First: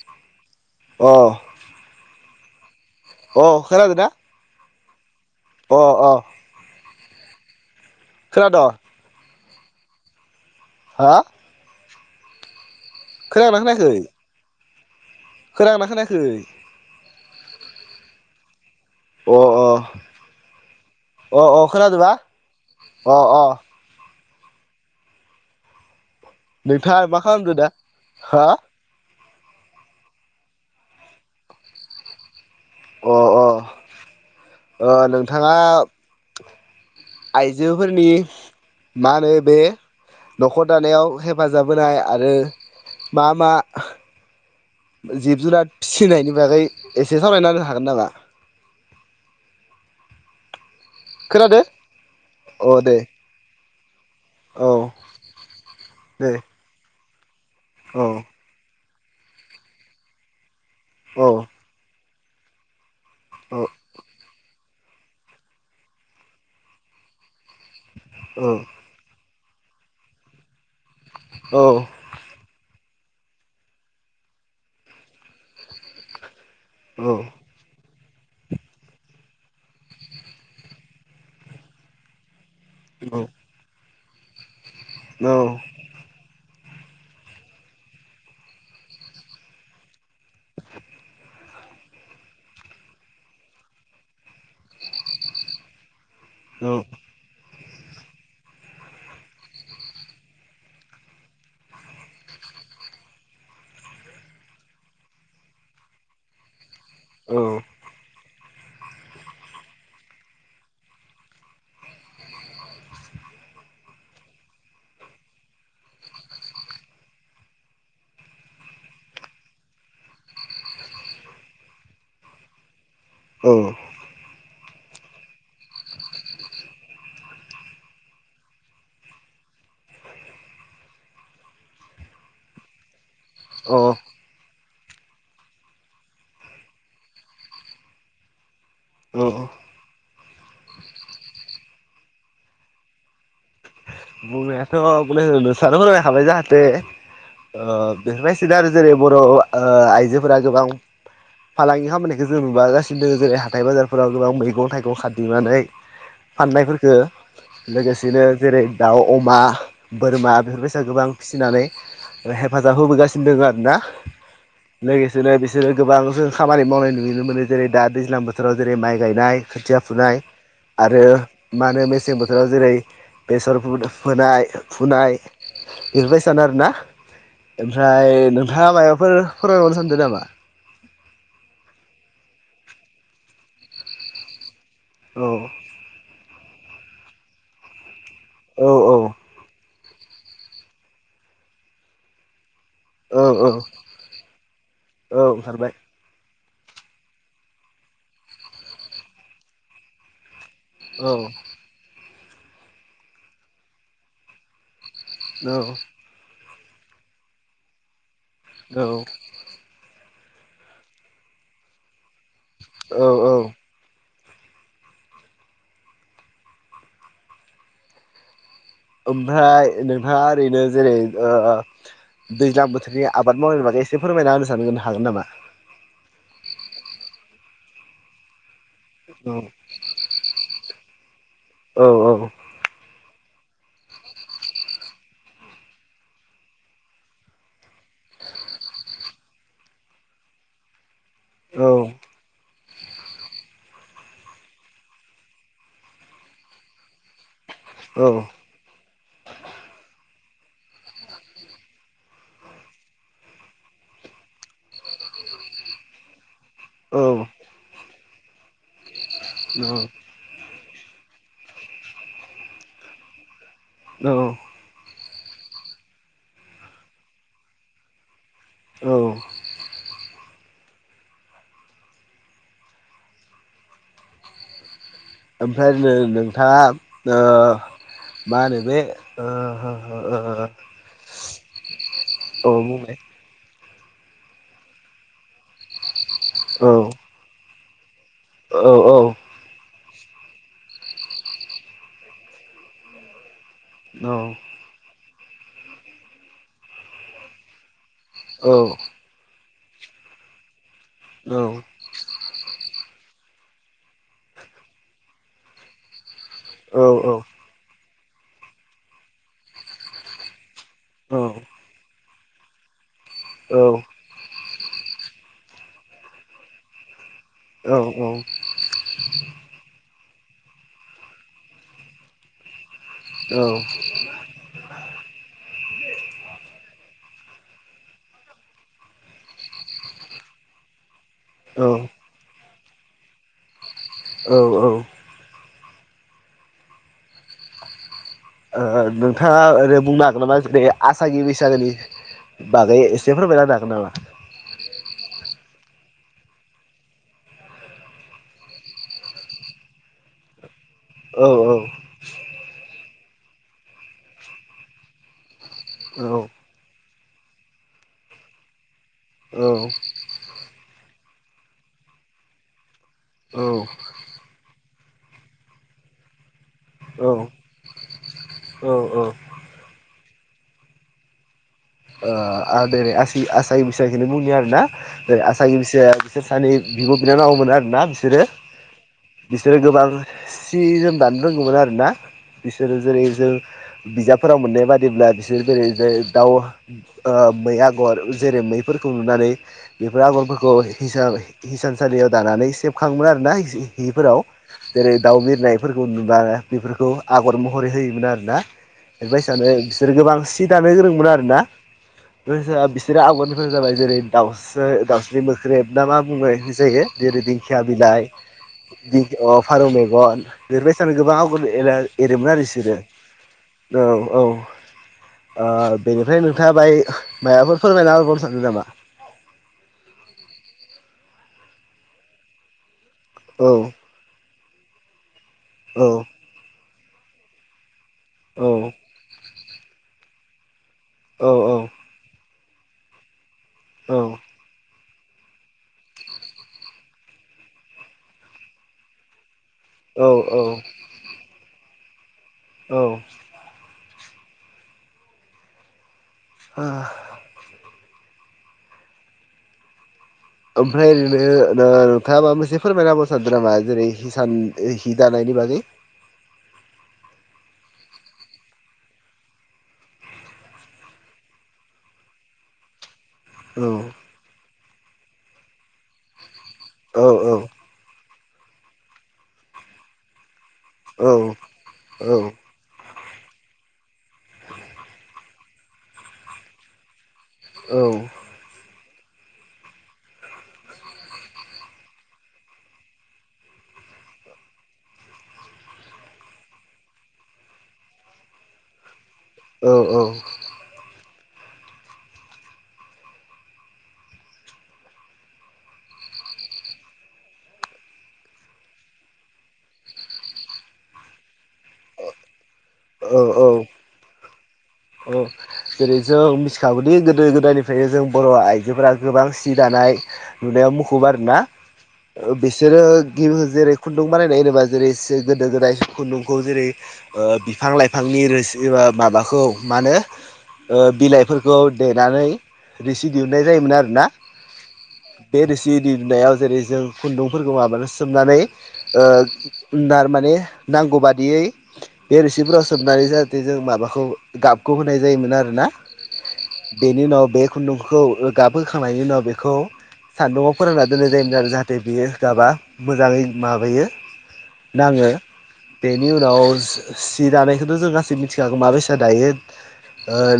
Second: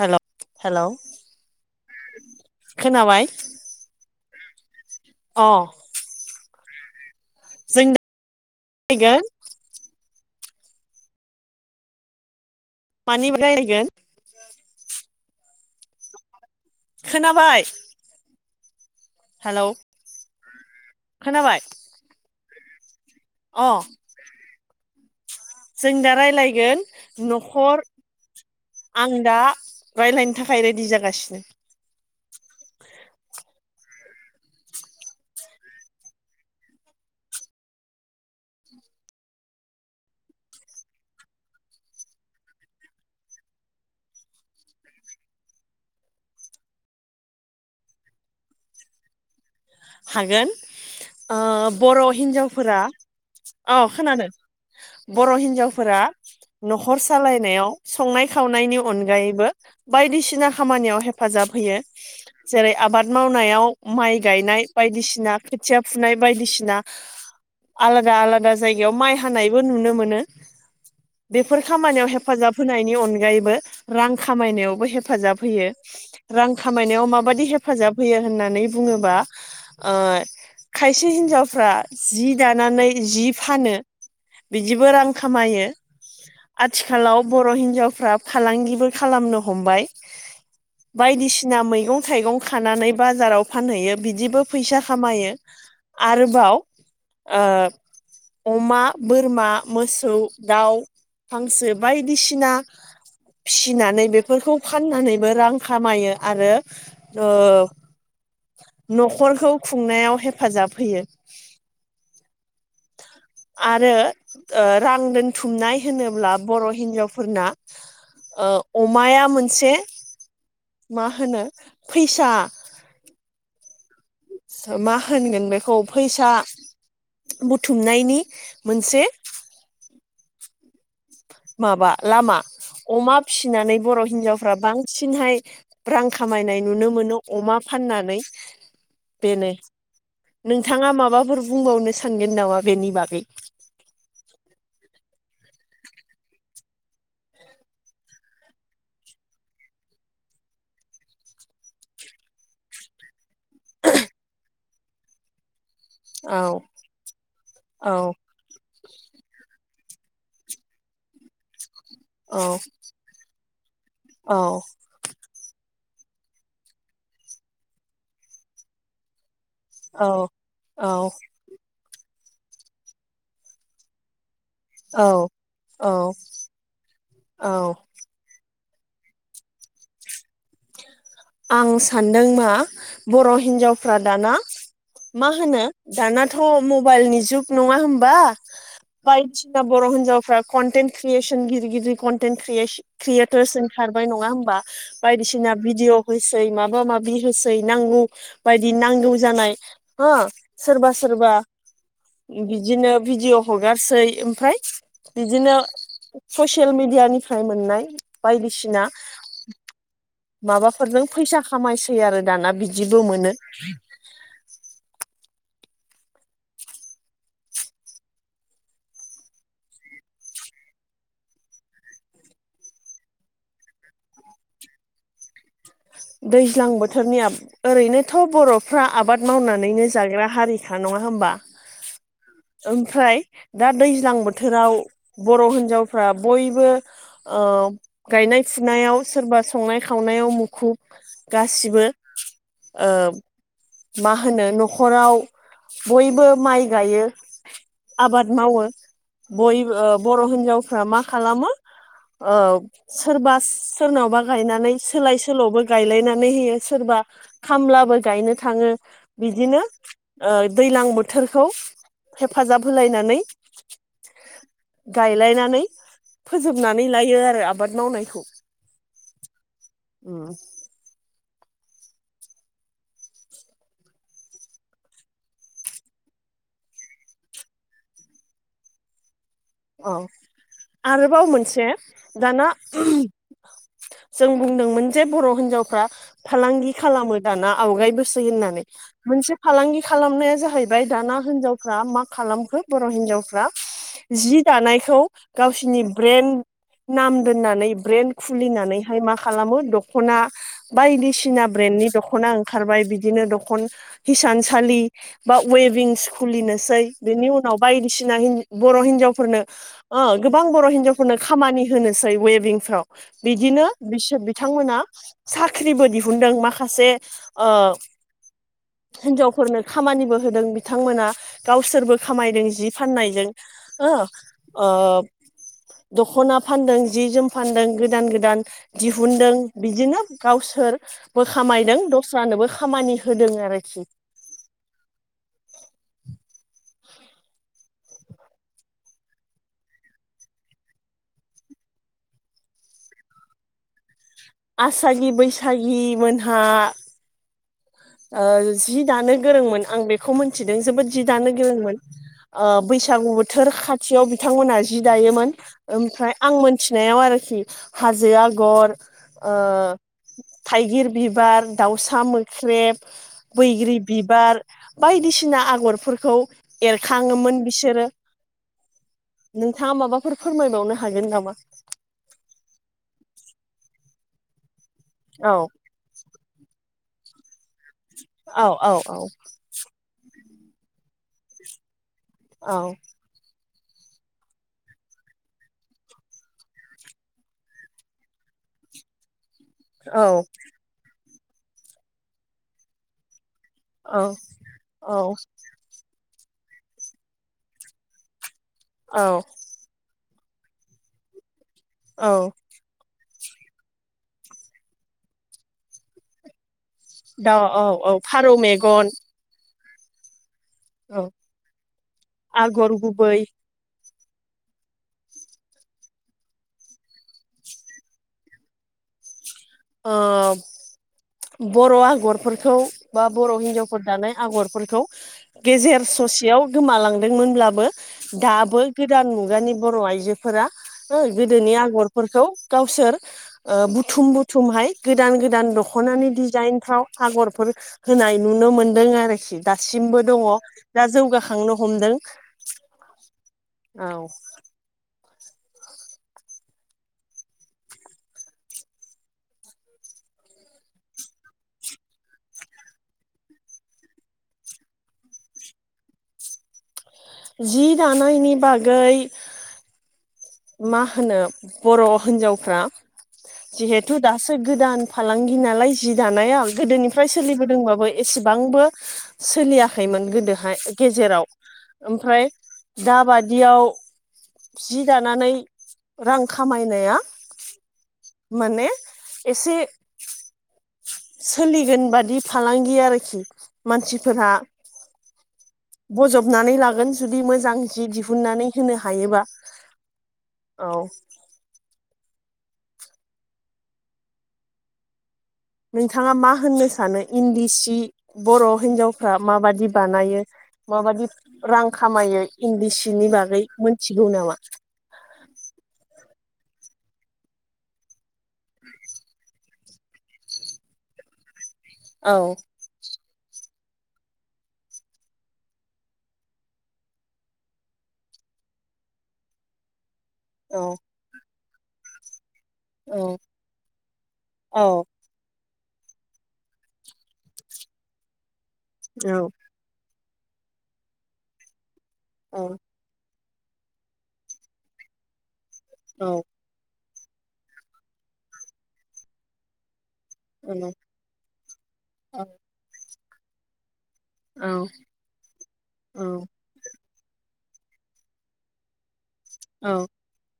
हेल' hello. अ अ खोनादोंना? अ अ। जों खोनादों [unintelligible] हा मानि बागै रायलायगोन खोनादों खोनायाखै? खोनाबाय। अ हेलौ अ अ अ खोनाबाय खोनादोंना? अ अ। जों दा रायज्लायगोन नोंथाङा मा खालामदो दा न'खर हा आं दा रायज्लायनो थाखाय रेडि जागासिनो अ अ नोंथाङा। आइजोफोरनि मा होनो बे न'खर दानायाव हेफाजाब होनाय आरो मा मा जिब जुनार फिसिनायनि बागै एसे सावालरायनानै हागोन नामा? हागोन ओ खोनादो बर' अ हिन्जावफोरा दे औ खोनादों औ बर' हिनजावफोरा दे न'खर सालायनायाव औ संनाय खावनायनि अनगायैबो बायदिसिना खामानियाव औ हेफाजाब होयो जेरै' आबाद औ मावनायाव माइ गायनाय बायदिसिना खोथिया फुनाय बायदिसिना आलादा आलादा औ जायगायाव माइ बो नुनो मोन बेफोर खामानियाव हेफाजाब होनाय नि अनगायैबो रां खामायनायावबो हेफाजाब होयो रां खामायनायाव माबायदि हेफाजाब होयो होननानै बुङोबा ओ खायसे हिन्जावफ्रा जि दानानै जि फानो बिदिबो रां औ औ खामायो आथिखालाव बर' हिन्जावफ्रा फालांगिबो खालामनो हमबाय बायदिसिना मैगं थाइगं खानानै बाजाराव फानहैयो बिदिबो फैसा खामायो आरोबाव औ ओ अमा बोरमा मोसौ दाउ हांसो बायदिसिना फिनानै बेफोरखौ फाननानैबो रां खामायो आरो। ओ औ न'खरखौ खुंनायाव हेफाजाब होयो आरो रां दोनथुमनाय होनोब्ला बर' हिन्जावफोरना ओ अमाया मोनसे मा होनो फैसा ओम मा होनगोन बेखौ फैसा बुथुमनायनि मोनसे माबा लामा अमा अ फिसिनानै बर' हिनजावफ्रा बां सिनहाय रां खामायनाय नुनो मोनो अमा फाननानै औ बेनो नोंथाङा माबाफोर बुंबावनो सानगोन नामा बेनि बागै नोंहाथ' [unintelligible] जाहाथे ओ बेफोरबायसानो आरो जेरै बर' आइजोफोरा गोबां फालांगि खामयखौ जों नुबागासिनो दों जेरै हाथाय बाजारफोराव गोबां मैगं थाइगं खादिंनानै औ फाननाय फोरखो औ लोगोसेनो जेरै दाउ आ बोरमा बेफोर बायसा गोबां फिसिनानै औ हेफाजाब होबोगासिनो दङ आरोना औ लोगोसेनो बिसोरो गोबां जों खामानि मावनाय नुनो मोनो जेरै दा दैज्लां बोथोराव जेरै माइ गायनाय खोथिया औ फुनाय आरो औ मा होनो मेसें बोथोराव जेरै बेसर। फोनाय औ फुनाय बेफोर औ बायसानो आरोना औ ओमफ्राय नों थाङा मायबाफोर फोरमाय बावनो सानदों नामा आं सानदों मा बर' हिन्जावफ्रा दाना औ मा होनो दानाथ' मबाइलनि जुग नङा होमबा औ औ बायदिसिना बर' हिन्जावफ्रा कन्टेन्ट क्रियेसन गिदिर गिदिर कन्टेन्ट औ औ क्रियेटारस ओंखारबाय नङा होमबा औ बायदिसिना ओंखारबाय भिदिअ सै माबा माबि होसै नांगौ बायदि नांगौ जानाय हो सोरबा औ सोरबा बिदिनो भिडिअ हगारसै ओमफ्राय बिदिनो औ ससियेल मिडियानिफ्राय मोननाय बायदिसिना औ माबाफोरजों फैसा खामायसै आरो दाना बिदिबो औ मोनो औ ओमफ्राय नोंहा ओरैनो जेरै ओ दैज्लां बोथोरनि आबाद मावनायनि बागै एसे फोरमायना होनो सानगोन हागोन नामा दैज्लां बोथोरनिया आब ओरैनोथ' बर' फ्रा आबाद औ मावनानैनो जाग्रा हारिखा नङा होनोमबा औ औ ओमफ्राय दा दैज्लां बोथोराव बर' हिनजावफ्रा बयबो ओ गायनाय नाय फुनायाव सोरबा संनाय खावनायाव मुखुब औ गासिबो ओ मा होनो न'खराव बयबो माइ गायो। आबाद मावो बय ओ बर' हिनजावफ्रा मा खालामो सोरबा सोरनावबा गायनानै सोलाय सोल'बो गायलायनानै होयो सोरबा औ खामलाबो गायनो थाखाय थाङो बिदिनो दैज्लां बोथोरखौ हेफाजाब होलायनानै औ गायलायनानै फोजोबनानै लायो आरो आबाद मावनायखौ। औ। औ। ओमफ्राय नोंथाङा मा होनो बे ओ हो औ हो आरोबाव मोनसे दाना ओ औ बुंनाय जों बुंदोंमोन जे बर' हिनजावफ्रा फालांगि खालामो दाना आवगाय बोसोर होननानै औ औ औ औ मोनसे फालांगि खालामनाया जाहैबाय दाना हिनजावफ्रा मा खालामखो बर' हिनजावफ्रा जि दानायखौ गावसिनि ब्रेन्ड नाम दोननानै ब्रेन खुलिनानैहाय मा खालामो दख'ना औ बायदिसिना ब्रेन्डनि दख'ना ओंखारबाय बिदिनो हिसानसालि बा उइबिंस औ खुलिनोसै बिनि उनाव बायदि बायदिसिना बर' हिनजावफोरनो गोबां बर' हिनजावफोरनो खामानि होनोसै उइबिंफ्राव। बिदिनो बिसोर बिथांमोना साख्रिबो दिहुनदों माखासे हिन्जावफोरनो खामानिबो होदों बिथांमोना गावसोरबो खामायदों जि फाननायजों। ओ दखना फानदों जि जोम फानदों गोदान गोदान दिहुुनदों। बिदिनो गावसोरबो खामायदों दस्रा नोबो खामानि होदों आरोखि। औ औ नोंथाङा ओरै बुंनो हागोन नामा आसागि बैसागोनि बाखै एसे फोरमायना होनो हागोन नामा आसागि बैसागि मोनहा जि दानो गोरोंमोन आं बेखौ मोनथिदों जोबोद जि औ दानो औ गोरोंमोन बैसागु बोथोर खाथियाव बिथांमोनहा जि दायोमोन औ ओमफ्राय आं मोनथिनायाव आरोखि हाजो आगर ओ औ थाइगिर बिबार दाउसा मोख्रेब बैग्रि बिबार बायदिसिना आगरफोरखौ औ एरखाङोमोन बिसोरो औ ओ नोंथाङा माबाफोर फोरमायबावनो हागोन नामा [unintelligible] आसागि बैसागिखौनो बुंनो आरोना जे औ आसागि बैसागिया बिसोर सानै भिब' बिनानावमोन आरोना बिसोरो औ औ औ बिसोरो गोबां सि जोम दानो रोंगौमोन आरोना औ बिसोरो जेरै जों बिजाबफोराव मोननाय बादिब्ला बिसोर जेरै दाउ मै आगर जेरै मैफोरखौ नुनानै बेफोर औ आगरफोरखौ हिसाबै हिसानसालियाव दानानै सेबखाङोमोन आरो ना औ जिफोराव जेरै औ दाउ बिरनायफोरखौ नुबा बेफोरखौ आगर महरै होयोमोन आरोना बे औ भाइसानो बिसोर गोबां सि दानो गोरोंमोन आरोना औ आवगरनिफोर जाबाय जेरै दाउसा दाउस्रि मोख्रेब ना मा बुङो जायो जेरै दा दिंखिया औ औ बिलाइ फारौ मेगन [unintelligible] फारौ मेगन बेरबाय सानो औ गोबां आगर एरोमोन आरो आगर बिसोरो गुबै औ औ बेनिफ्राय थाबाय माबाफोर फोरमायना होबावनो सानदों नामा ओ बर' आगरफोरखौ बा बर' औ हिनजावफोर दानाय आगरफोरखौ गेजेर औ ससेयाव गोमालांदोंमोनब्लाबो औ दाबो गोदान मुगानि बर' आइजोफोरा औ गोदोनि आगरफोरखौ गावसोर बुथुम बुथुम गोदान गोदान दख'नानि डिजाइनफ्राव आगरफोर होनाय नुनो मोनदों आरोखि दासिमबो औ दङ औ दा जौगाखांनो हमदों औ औ ओ ओमफ्राय ओरैनो नोंथाङा माबा मोनसे फोरमायनाहोबावनो सानदों नामा जेरै हिसान हि दानाय बेबादै जि दानायनि बागै मा होनो बर' हिनजावफ्रा औ जिहेथु दासो गोदान फालांगि नालाय जि दानाया औ गोदोनिफ्राय सोलिबोदोंबाबो एसेबांबो सोलियाखैमोन गोदोहाय औ गेजेराव औ ओमफ्राय दाबादियाव जि दानानै रां खामायनाया माने एसे सोलिगोन बादि फालांगि आरोखि मानसिफोरा बजबनानै लागोन जुदि मोजां जि दिहुननानै होनो हायोबा औ औ औ नोंथाङा मा होननो सानो इन्दि सि बर' हिन्जावफ्रा माबादि बानायो माबादि रां खामायो इंन्दिसिनि औ बागै औ मोनथिगौ नामा औ जेरै जों मिथिखागौदि गोदो गोदायनिफ्रायनो जों बर' आइजोफोरा गोबां सि दानाय नुनायाव मुखुब आरोना औ बिसोरो जेरै खुन्दुं बानायनाय होनोबा जेरै गोदो गोदाय खुन्दुंखौ जेरै ओ बिफां लाइफांनि नि रोसि माबाखौ मा होनो औ ओ बिलाइफोरखौ देनानै रिसि औ दिहुननाय जायोमोन आरोना औ बे रोसि दै दुनायाव जेरै जों खुन्दुंफोरखौ माबानानै सोमनानै औ माने नांगौ बादियै बे औ रोसिफोराव सोबनानै जाहाथे जों माबाखौ गाबखौ होनाय जायोमोन आरो ना औ बेनि उनाव बे खुन्दुंखौ गाबहोखांनायनि उनाव बेखौ औ सान्दुङआव फोरोंना दोननाय जायोमोन आरो जाहाथे बियो गाबा मोजाङै माबायो औ नाङो बेनि उनाव सि दानायखौथ' जों गासैबो मिथिखागौ माबे दायो औ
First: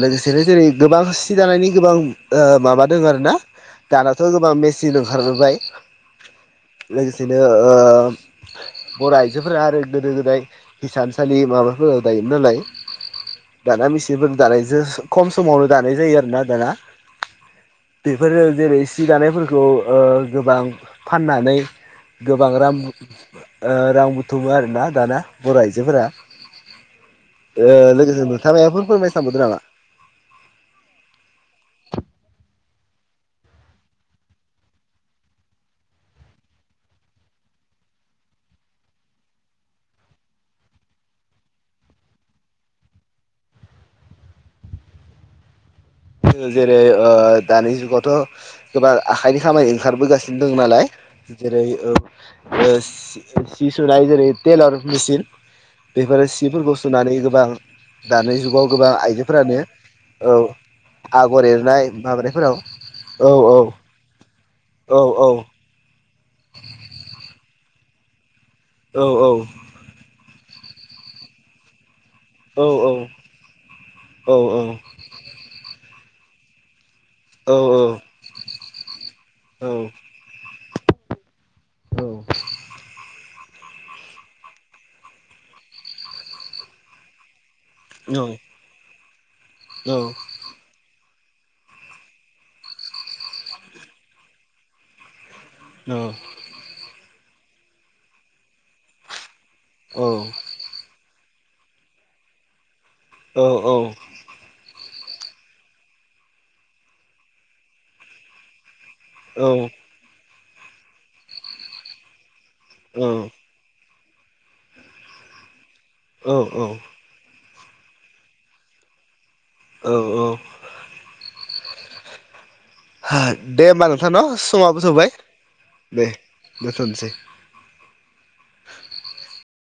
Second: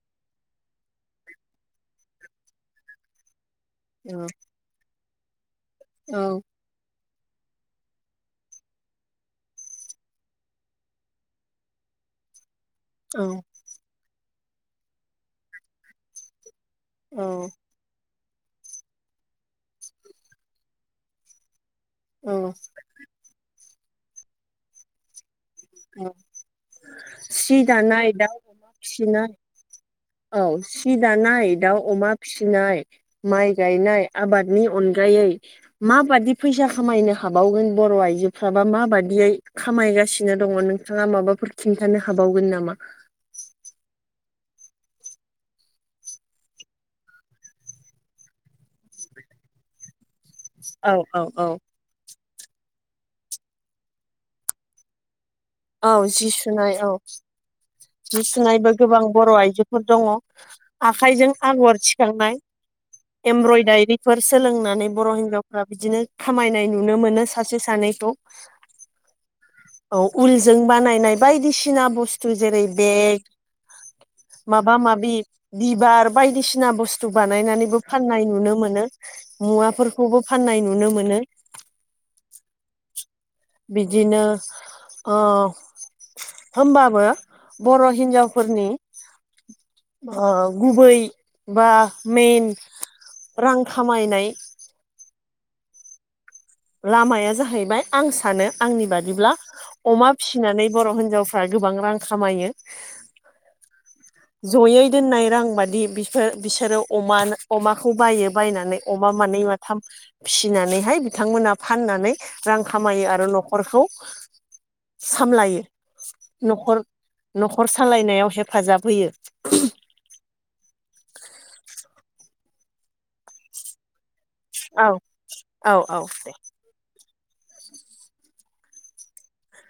लोगोसेनो जेरै गोबां सि दानायनि गोबां माबा दङ आरोना दानाथ' गोबां मेचिन ओंखारबोबाय औ। लोगोसेनो ओ बर' आइजोफोरा आरो गोदो गोदाय हिसानसालि माबाफोराव दायोमोन नालाय औ। दाना मिचिनफोर दानायजों खम समावनो दानाय जायो आरोना दाना। औ। बेफोरो जेरै सि दानायफोरखौ ओ गोबां फाननानै गोबां औ राम ओ रां बुथुमो आरोना दाना। बर' आइजोफोरा सि ओ दानाय लोगोसे नो। [unintelligible] औ सि दानाय दाउ अमा फिसि नाय माइ गायनाय आबादनि अनगायै माबादि फैसा खामायनो हाबाव रो बर' आइजोफ्राबा माबादियै खामायगासिनो दङ नोंथाङा माबाफोर खिन्थानो हाबावगोन नामा? जेरै ओ दानि जुगावथ' गोबां आखाइनि खामानि ओंखारबोगासिनो दङ नालाय औ औ औ जेरै ओ ओ सि सुनाय जेरै टेलर मेसिन औ जि बेफोरो सुनाय सिफोरखौ औ सुनानै गोबां जि दानि जुगाव सुनायबो गोबां बर' आइजोफोरानो आइजोफोर दङ औ आखाइजों आगर एरनाय थिखांनाय माबानायफोराव औ औ एमब्रयदारिफोर सोलोंनानै औ बर' औ हिनजावफ्रा बिदि नो खामायनाय नुनो मोनो सासे सानैखौ। औ औ। जों बानायनाय बायदिसिना बुस थु जेरै औ बेग औ औ माबा माबि बिबार बायदिसिना बुस्थु औ बानायनानैबो फाननाय नुनो मोनो मुवाफोरखौबो फाननाय नुनो मोनो। औ। बिदिनो ओ होमबाबो बर' हिनजावफोरनि ओ गुबै बा मेन रां खामायनाय औ। लामाया जाहैबाय आं सानो आंनि बादिब्ला अमा फिसिनानै बर' हिनजाव फ्रा गोबां रां खामायो। औ औ। जयै दोननाय रां बादि बिफोर बिसोरो अमानो अमाखौ बायो बायनानै अमा मानै माथाम फिसिनानैहाय बिथांमोनहा फाननानै रां खामायो आरो न'खरखौ सामलायो। औ औ। न'खर न'खर सालायनायाव हेफाजाब होयो। औ औ। दे होमबा नोंथां न समाबो औ जोब्बाय औ दे औ दोनथनसै।